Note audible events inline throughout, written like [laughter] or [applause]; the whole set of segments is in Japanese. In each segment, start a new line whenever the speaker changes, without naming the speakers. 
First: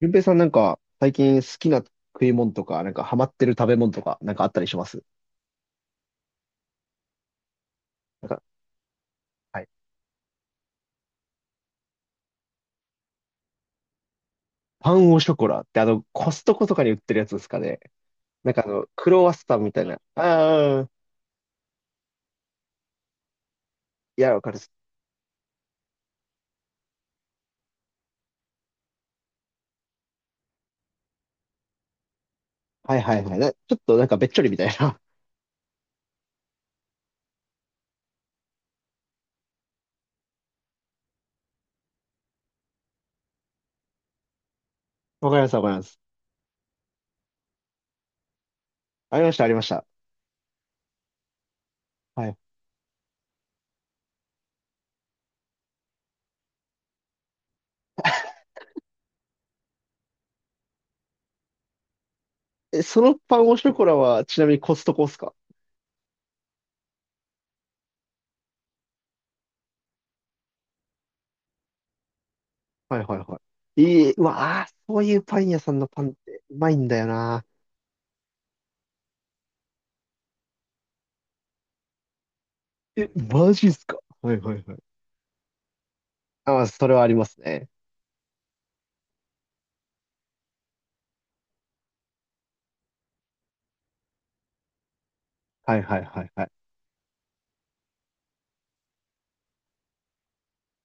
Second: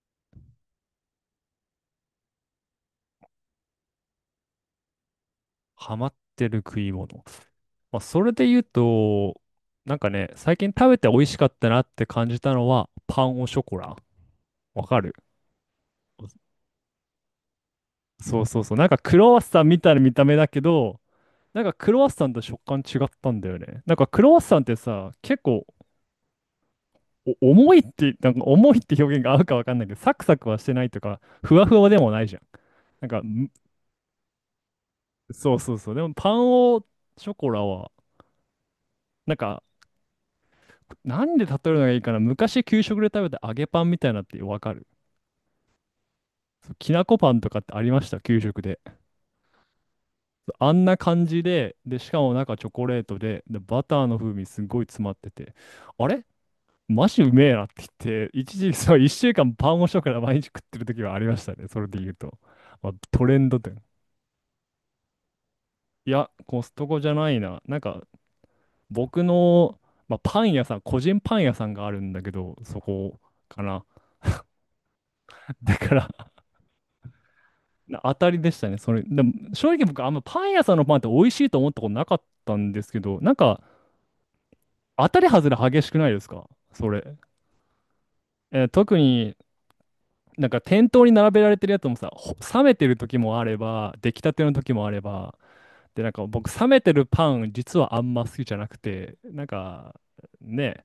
ゆうぺいさんなんか最近好きな食い物とか、なんかハマってる食べ物とか、なんかあったりします？
ハマってる食い物。まあ、そ
なん
れ
か、
で言うと、
はい。
最近食べて美味しかったなって感じたのは、パンオショコラ。わ
パ
か
ン
る。
オショコラってあの、コストコとかに売ってるやつですかね。
そう
なん
そ
か
う
あ
そう。
の、ク
ク
ロワ
ロ
ッ
ワッ
サ
サ
ン
ン
み
み
たい
たい
な。
な見た目だけ
ああ、
ど、クロワッサンと食感違ったんだよね。なんか
い
クロ
や、
ワ
わ
ッ
かる
サ
っ
ンっ
す。
てさ、結構お重いって、なんか重いって表現が合うかわかんないけど、サクサクはしてないとか、ふわふわでもないじゃん。
はい
なん
は
か、
いはい。
む
ちょっとなんかべっちょりみたいな。
そうそうそう。でもパンオショコラは、なんかなんで例えるのがいいかな。昔給食で食べた揚げパンみたいなってわかる？
[laughs] わかります、わかります。
そう、きなこパンとかってありました？給食で。
ありました、ありました。
そう、あんな感じで、で、しか
は
も
い。
中チョコレートで、で、バターの風味すごい詰まってて、あれマジうめえなって言って、一時そう、一週間パンをしよから毎日食ってる時はありましたね。それで言うと。
え、
まあ、
その
トレ
パン
ン
オ
ド
ショ
店。
コラはちなみにコストコっすか？
いや、コストコじゃないな。僕の、まあ、パン屋さん、個人パン屋さんがあるんだけど、そ
はいはい
こ
は
か
い。
な。
いい、うわあ、そういうパン屋さ
[laughs]
んの
だか
パンっ
ら
てうまいんだよな。
な当たりでしたね。それ、でも正直僕、あんまパン屋さんのパンって美味しいと思ったことなかったんですけ
え、
ど、
マジっすか？はいはいはい。
当たり外れ激しくないですか
ああ、そ
そ
れはあり
れ。
ますね。
えー、特になんか店頭に並べられてるやつもさ、冷めてる時もあれば、出来たての時もあれば、
はいは
で、
い
なん
は
か
いはい。
僕、冷めてるパン、実はあんま好きじゃなくて、ね、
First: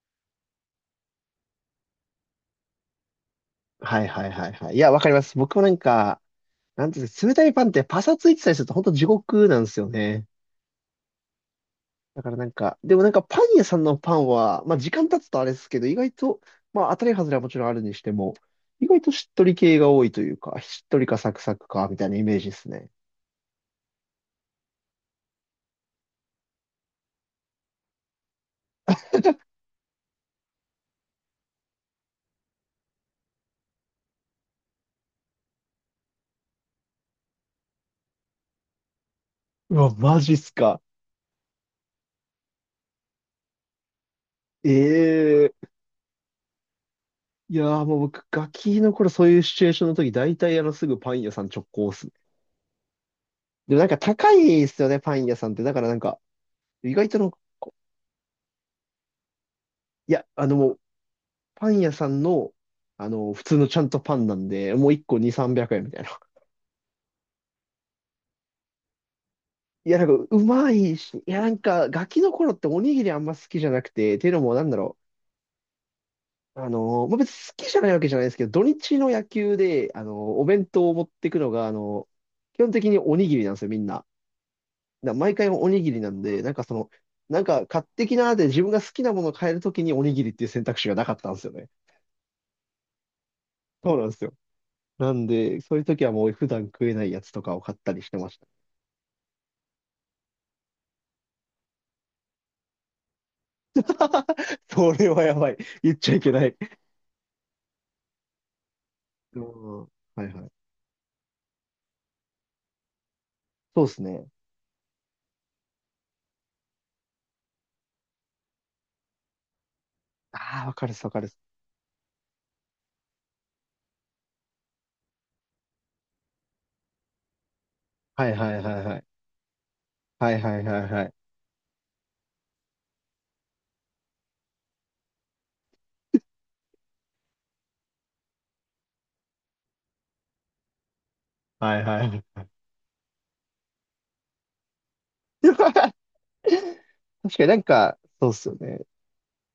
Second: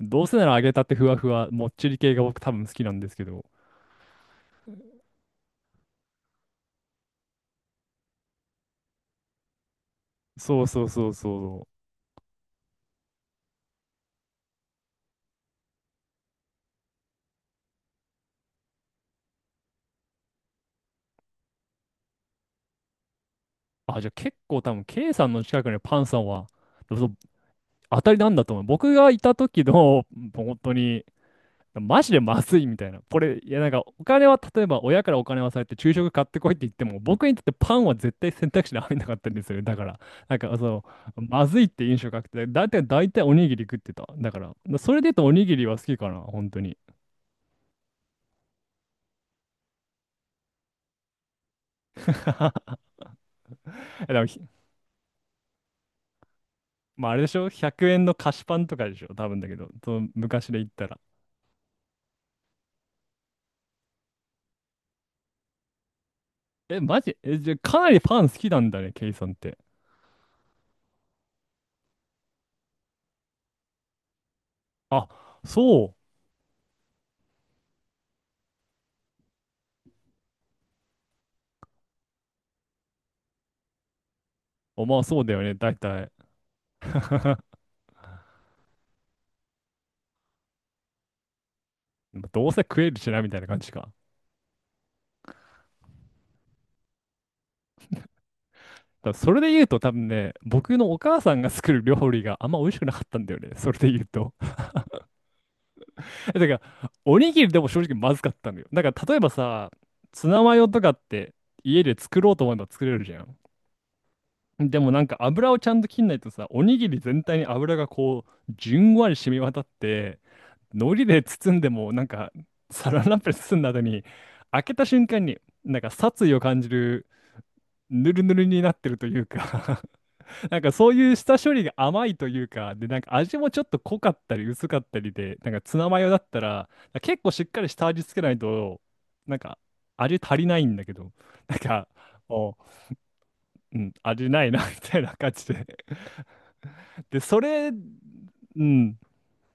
どうせなら揚げたてふわふわ、もっちり系が僕多分好きなんですけど、
はいはいはいはい。いや、わかります。僕もなんか、なんていうんですか、冷たいパンってパサついてたりすると本当地獄なんですよね。
そうそうそうそう。
だからなんか、でもなんかパン屋さんのパンは、まあ時間経つとあれですけど、意外と、まあ当たり外れはもちろんあるにしても、意外としっとり系が多いというか、しっとりかサクサクか、みたいなイメージですね。
あ、じゃあ結構多分、K さんの近くにパンさんは、そう当たりなんだと思う。僕がいた時の、本当に、マジでまずいみたいな。これ、いやなんか、お金は、例えば親からお金はされて、昼食買ってこいって言っても、僕にとってパンは絶対選択肢に入んなかったんですよね。
う
だか
わ、
ら、
マジっ
なん
す
か
か。
そまずいって印象がなくて、だいたい、おにぎり食ってた。だから、それで言うとおに
え
ぎ
え
りは好きかな、本当に。
いやーもう僕、ガキの頃そういうシチュエーションの時、大体あのすぐパン屋さん直行っすね。
[laughs]
でもなんか
でも
高
ひ
いですよね、パン屋さんって。だからなんか、意
ま
外
あ、あ
と
れで
の、
しょ？ 100 円の菓子パンとかでしょ多分だけど、その
いや、あ
昔で言っ
の
たら。
パン屋さんの、あの、普通のちゃんとパンなんで、もう一個2、三百円みたいな。[laughs]
え、マジ？え、じゃあ、かなりパン好きなんだね、ケイさんって。
いや、なんか、うまいし、いや、なんか、ガキの頃っておにぎりあんま好きじゃなくて、っていうのも、なんだろ
あ、そう。
う。あの、まあ、別に好きじゃないわけじゃないですけど、土日の野球で、あの、お弁当を持っていくのが、あの、基本的におにぎりなんですよ、みんな。
お、まあ、
だから
そうだ
毎
よ
回
ね、
お
だい
にぎり
た
な
い。
んで、なんかその、な
[laughs]
んか買ってきなーで自分が好きなものを買えるときにおにぎりっていう選択肢がなかったんですよね。
どうせ食えるしな、みたいな感じか。だか
そうなんですよ。なんで、そういう時はもう普段食えないやつとかを買ったりしてました。
らそれで言うと、多分ね、僕のお母さんが作る料理があんま美味しくなかったんだよね、それで言うと。
[laughs] それはやばい。言っちゃいけ
[laughs] え
な
だか
い。
ら、おにぎりでも正直まずかったのよ。だから、例えば
う
さ、
んはいは
ツ
い。
ナマヨとかって家で作ろうと思えば作れるじゃん。
そうですね。
でもなんか油をちゃんと切んないとさ、おにぎり全体に油がこう、じゅんわり染み渡って、
ああ、わ
海
かるっす、
苔
わか
で
るっす。
包んでも、なんか、サランラップで包んだ後に、開けた瞬間に、なんか殺意を感じる、ぬる
は
ぬ
い
る
は
に
い
なっ
はい
て
は
る
い。
というか。
はい
[laughs]
は
なん
い
か
はい
そう
は
い
い。
う下処理が甘いというか、で、なんか味もちょっと濃かったり薄かったりで、なんかツナマヨだったら、結構しっかり下味つけないと、なんか味足りないんだけど、なん
はい
か、
はい。
お、うん、味ないな [laughs] みたいな感じで
[laughs]
[laughs] で、
確
そ
かになん
れ、
か、そうっすよ
う
ね。
ん、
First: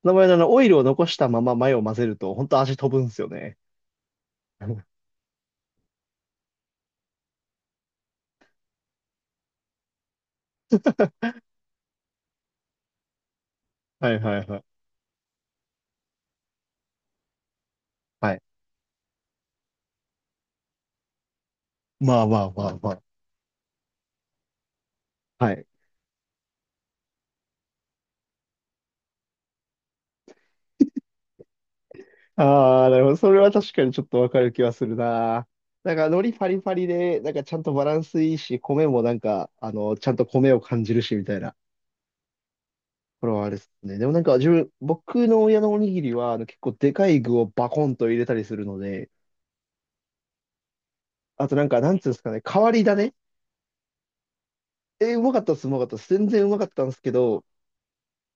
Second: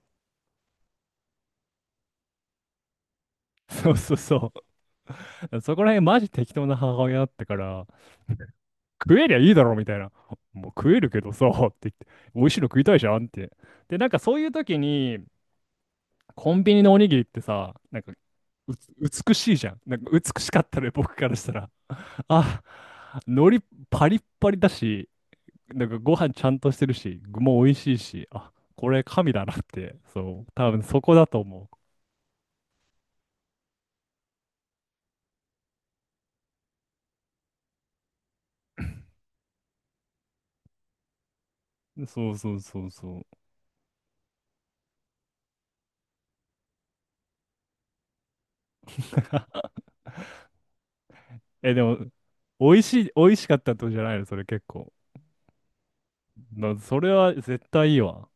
名前のあの、オイルを残したままマヨを混ぜると、本当味飛ぶんすよね。
そうそうそ
[laughs] は
う。そこら辺マジ適当な母親だったから、食えりゃいいだろみたいな。もう食えるけどさ、って言って、美味しいの食いたいじゃんって。で、
い
なん
はい
かそういう
はい。
時に、コンビニのおにぎりってさ、なんか
はい。
う美しいじゃん。なんか美しかったね、僕からしたら。
まあまあ
あ、
まあまあ。
海苔パリッパリだし、
はい。
なんかご飯ちゃんとしてるし、具も美味しいし、あ、これ神だなって、そう、多分そこだと思
ああ、なるほど。それは確かにちょっとわかる気はするな。なんか、海苔パリパリで、なんかちゃんとバランスいいし、米もなんか、あの、ちゃんと米を感じるし、みたいな。
う。そうそうそうそう。
これはあれですね。でもなんか、自分、僕の親のおにぎりは、あの、結構でかい具をバコンと入れたりするので、
[laughs]
あとなん
え、
か、
で
な
も、
んつうんですかね、変わり種
美味しかったってことじゃないのそれ結構。
うまかったっす、うまかったっす。全然うまかっ
な、
たんで
そ
すけ
れは
ど、
絶対いいわ。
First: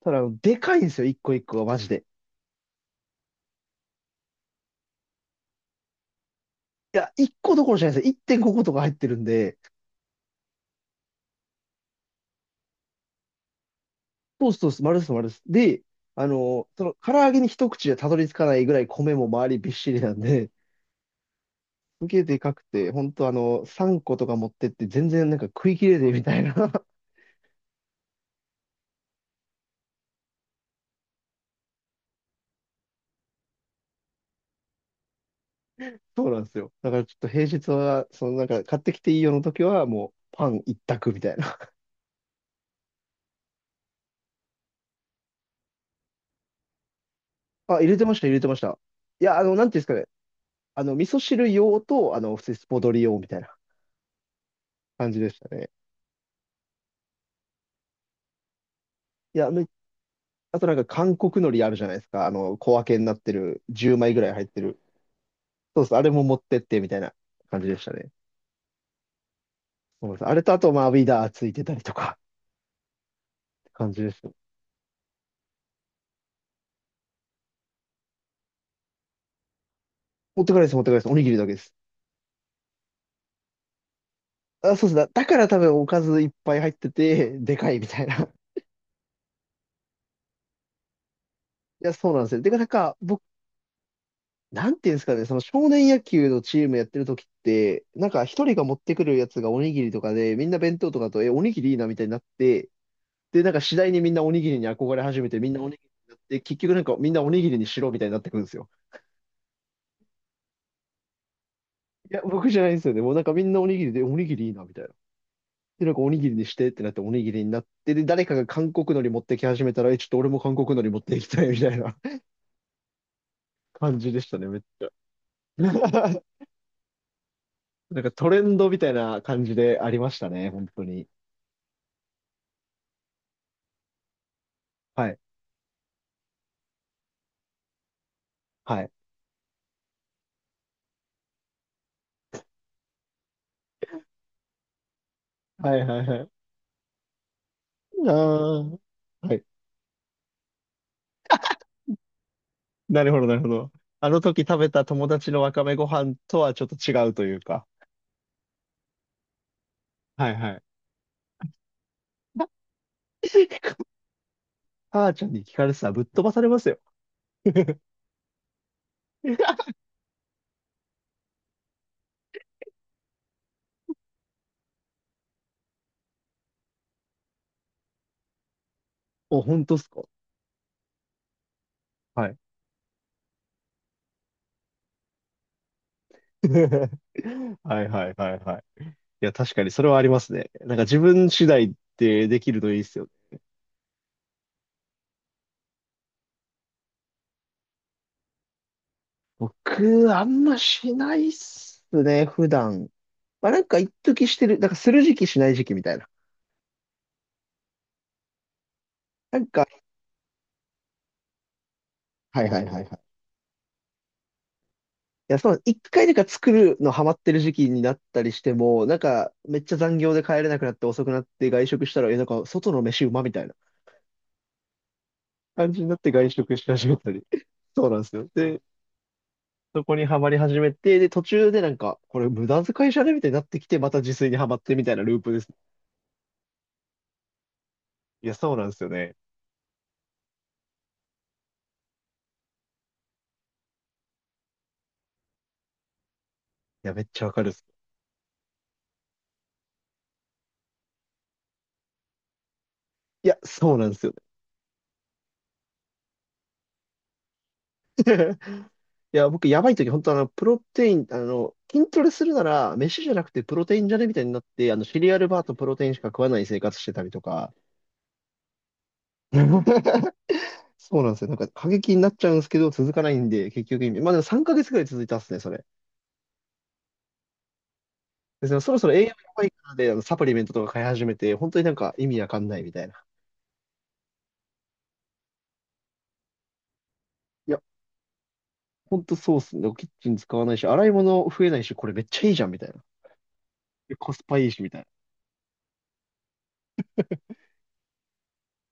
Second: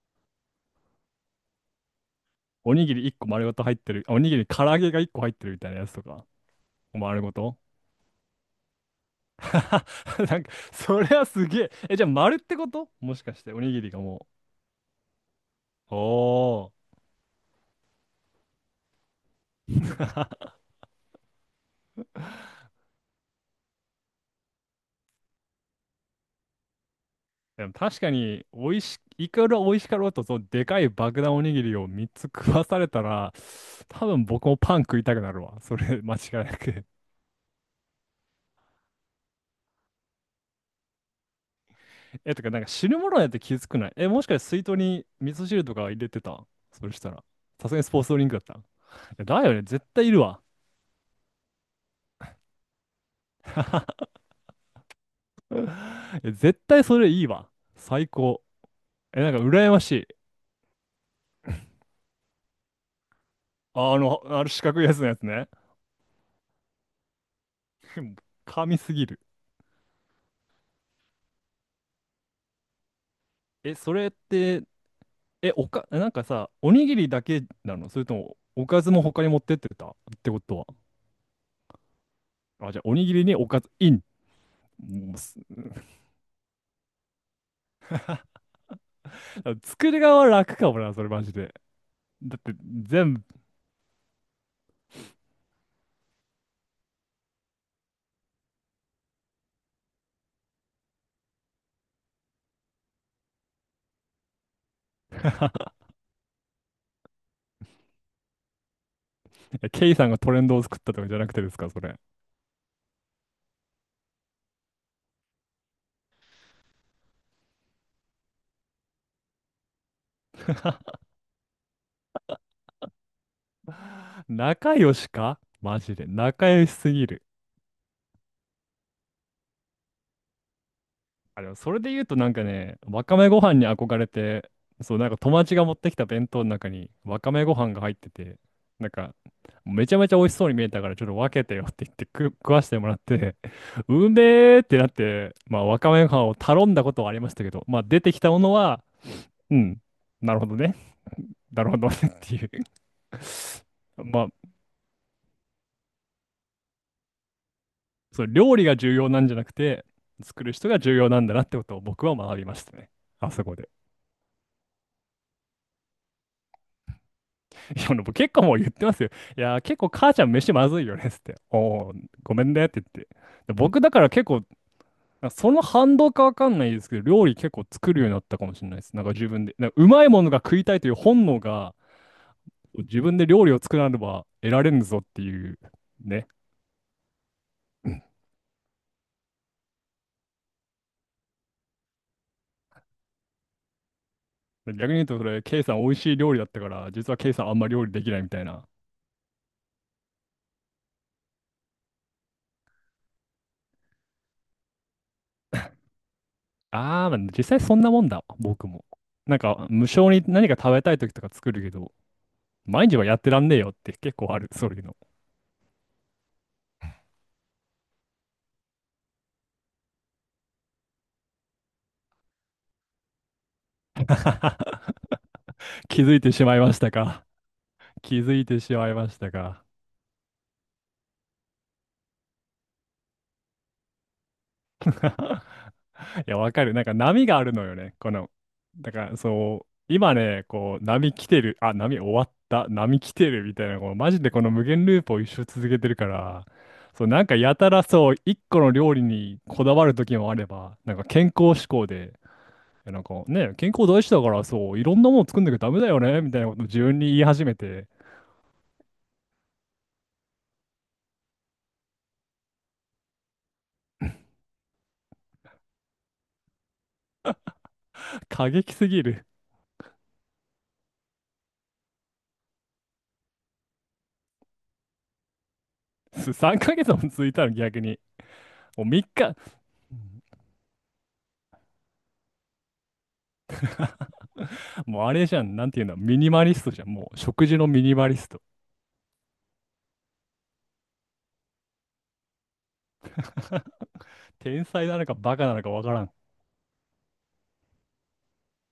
ただ、あのでかいんですよ、一個一個が、マジで。
おにぎり1個丸ごと入ってる？あ、おにぎり唐揚げが1個入ってるみたいなやつとか。
いや、
丸ご
一個
と。
どころじゃないですよ。1.5個とか入ってるんで、
[laughs] なんか、それはすげえ。え、じゃあ丸ってこともしかして、おにぎりがも
そうそうそうです、丸です、丸です。で、
う。
あ
お
の、そ
ー。
の、唐揚げに一口でたどり着かないぐらい米も周りびっしりなんで、
[laughs]
すげえでかくて、ほんとあの、3個とか持ってって全然なんか食い切れねえみたいな
でも確かに、美味し、いくら美味しかろうと、そう、でかい爆弾おにぎりを3つ食わされたら、多分僕もパン食いたくなるわ。それ、間違
そう
い
なんで
な
すよ。
く。
だからちょっと平日は、そのなんか買ってきていいよの時はもうパン一択みたいな。
え、とか、なんか汁物やって気づくない？え、もしかして水筒に味噌汁とか入れてた？それしたら。
[laughs]
さす
あ、
がに
入
ス
れ
ポー
て
ツ
ま
ド
し
リ
た、
ン
入
ク
れ
だっ
てまし
た？
た。い
え
や、
だ
あの、
よね、
なんていうんで
絶
すかね。
対いるわ。
あの、味噌汁用と、あの、普通にスポドリ用みたいな
[laughs]
感じでしたね。
え、絶対それいいわ。最高。え、なん
い
か
や、め
羨ましい。
あとなんか韓国海苔あるじゃないですか。あの、小分けになってる、
あ、
10
あ
枚ぐ
の、
らい
あ
入っ
る
て
四
る。
角いやつのやつね。
そうそう、あれも持ってってみたいな感じでした
[laughs]
ね。
神すぎる。
そうです。あれとあと、まあ、ウィダーついてたりとかって
え、
感
そ
じ
れ
で
っ
した。
て、え、おか、なんかさ、おにぎりだけなの？それとも、おかずも他に持ってってたってこ
持ってか
と
ない
は。
です、持ってかないです。おにぎりだけです。
あ、じゃあ、おにぎりにおかずイン。
あ、そうです。だ、
もう
だか
す
ら多分おかずいっぱい入ってて、でかいみたいな。
[laughs] 作り側は楽かもな、それマジで。
いや、そうなんです
だっ
よ。て
て、
か、なんか、
全
僕、
部
なんていうんですかね、その少年野球のチームやってる時って、なんか一人が持ってくるやつがおにぎりとかで、みんな弁当とかだと、え、おにぎりいいなみたいになって、で、なんか次第にみんなおにぎりに憧れ始めて、みんなおにぎりになって、結局なんかみんなおにぎりにしろみたいになってくるんですよ。
えケイさんがトレンドを作ったとかじゃなくてですか、それ。
いや、僕じゃないんですよね。もうなんかみんなおにぎりで、おにぎりいいなみたいな。で、なんかおにぎりにしてってなっておにぎりになって、で、誰かが韓国海苔持ってき始めたら、え、ちょっと俺も韓国海苔持っていきたいみたいな [laughs] 感じでしたね、めっ
仲
ちゃ。
良しかマジで。
[laughs]
仲良しすぎる。
なんかトレンドみたいな感じでありましたね、本当に。
あ、でもそれで言うとなんかね、わかめご飯に憧れて、そう、
は
なんか
い。
友達が持ってきた弁当の中にわかめご飯が入ってて、
は
な
い。
んか、めちゃめちゃ美味しそうに見えたから、ちょっと分けてよって言って食わしてもらって、[laughs] うめえってなって、まあ、
は
わ
い
か
は
め
いは
ご飯
い。
を頼んだことはありましたけど、まあ、出てきたもの
あ
は、
あ。はい。
うん、なるほどね。[laughs] なるほどねっていう。
なるほど、なるほど。
[laughs]
あの
まあ、
時食べた友達のわかめご飯とはちょっと違うというか。
その料理が重要なんじゃなくて、
はい
作
は
る
い。
人が重要なんだなってことを僕は学びましたね。あそこで。
[laughs] 母ちゃんに聞かれてたらぶっ飛ばされますよ。
い
[laughs]
や、僕結構もう言ってますよ。いや、結構母ちゃん飯まずいよねっつって。お、お、ごめんねって言って。で僕だから結構、その反動かわかんないですけど、料理結構作るようになったかもしれないです。なんか自
お、
分で。
本
なん
当
か
っす
う
か？
まいものが食いたいという本能が、
はい。
自分で料理を作らねば得られんぞっていうね。
[laughs] はいはいはいはい。いや、確かにそれはありますね。なんか自分次第ってできるといいっすよね。
逆に言うと、それ、ケイさん美味しい料理だったから、実はケイさんあんま料理できないみたいな。
僕、あんましないっすね、普段。まあなんか一時してる、なんかする時期しない時期みたいな。
ああ、まあ実際そんなもんだわ、僕も。な
な
ん
んか、
か、無償に何か食べたい時とか作るけど、
はいはいはい
毎
は
日
い。
はやってらんねえよって結構ある、そういうの。
いや、そう、一回なんか作るのハマってる時期になったりしても、なんかめっちゃ残業で帰れなくなって遅くなって外食したら、え、なんか外の飯うまみたいな
[laughs]
感じになっ
気
て
づい
外
てし
食
まい
し
まし
始
た
めたり。
か。
[laughs] そうなんです
気
よ。
づいて
で、
しまいましたか。
そこにはまり始めて、で、途中でなんか、これ無駄遣いじゃねみたいになってきて、また自炊にはまってみたいなループです。
[laughs] いや、わかる。なんか波があるのよね。
いや、そうなんですよ
だか
ね。
らそう、今ね、こう、波来てる、あ、波終わった、波来てるみたいな、こう、マジでこの無限ループを一生続けてるから、
いや、め
そ
っ
う、
ち
な
ゃ
ん
わ
か
かる
や
です。
たらそう、一個の料理にこだわる時もあれば、なんか健康志向で、でなんか
いや、
ね、健
そうなん
康
で
大
す
事
よ。
だからそう、いろんなもの作んなきゃダメだよね、みたいなことを自分に言い始めて、
[laughs] いや、僕、やばい時、本当あの、プロテイン、あの、筋トレするなら、飯じゃなくてプロテインじゃねみたいになって、あの、シリアルバーとプロテインしか食わない生活してたりとか。
過激すぎる。
[laughs] そうなんですよ。なんか、過激になっちゃうんですけど、続かないんで、結局意味。まあ、でも3ヶ月ぐらい続いたっすね、それ。
[laughs] 3ヶ月も続いたの逆に。
で、そのそろ
も
そ
う
ろ栄
3
養や
日、
ばいからで、あの、サプリメントとか買い始めて、本当になんか意味わかんないみたいな。
もうあれじゃん、なんていうの、ミニマリストじゃん。もう食
い
事
や、
のミニマリスト。
本当そうっすね。キッチン使わないし、洗い物増えないし、これめっちゃいいじゃん、みたいな。
[laughs]
でコスパいいし、
天
みたいな。
才なのかバカなのかわからん。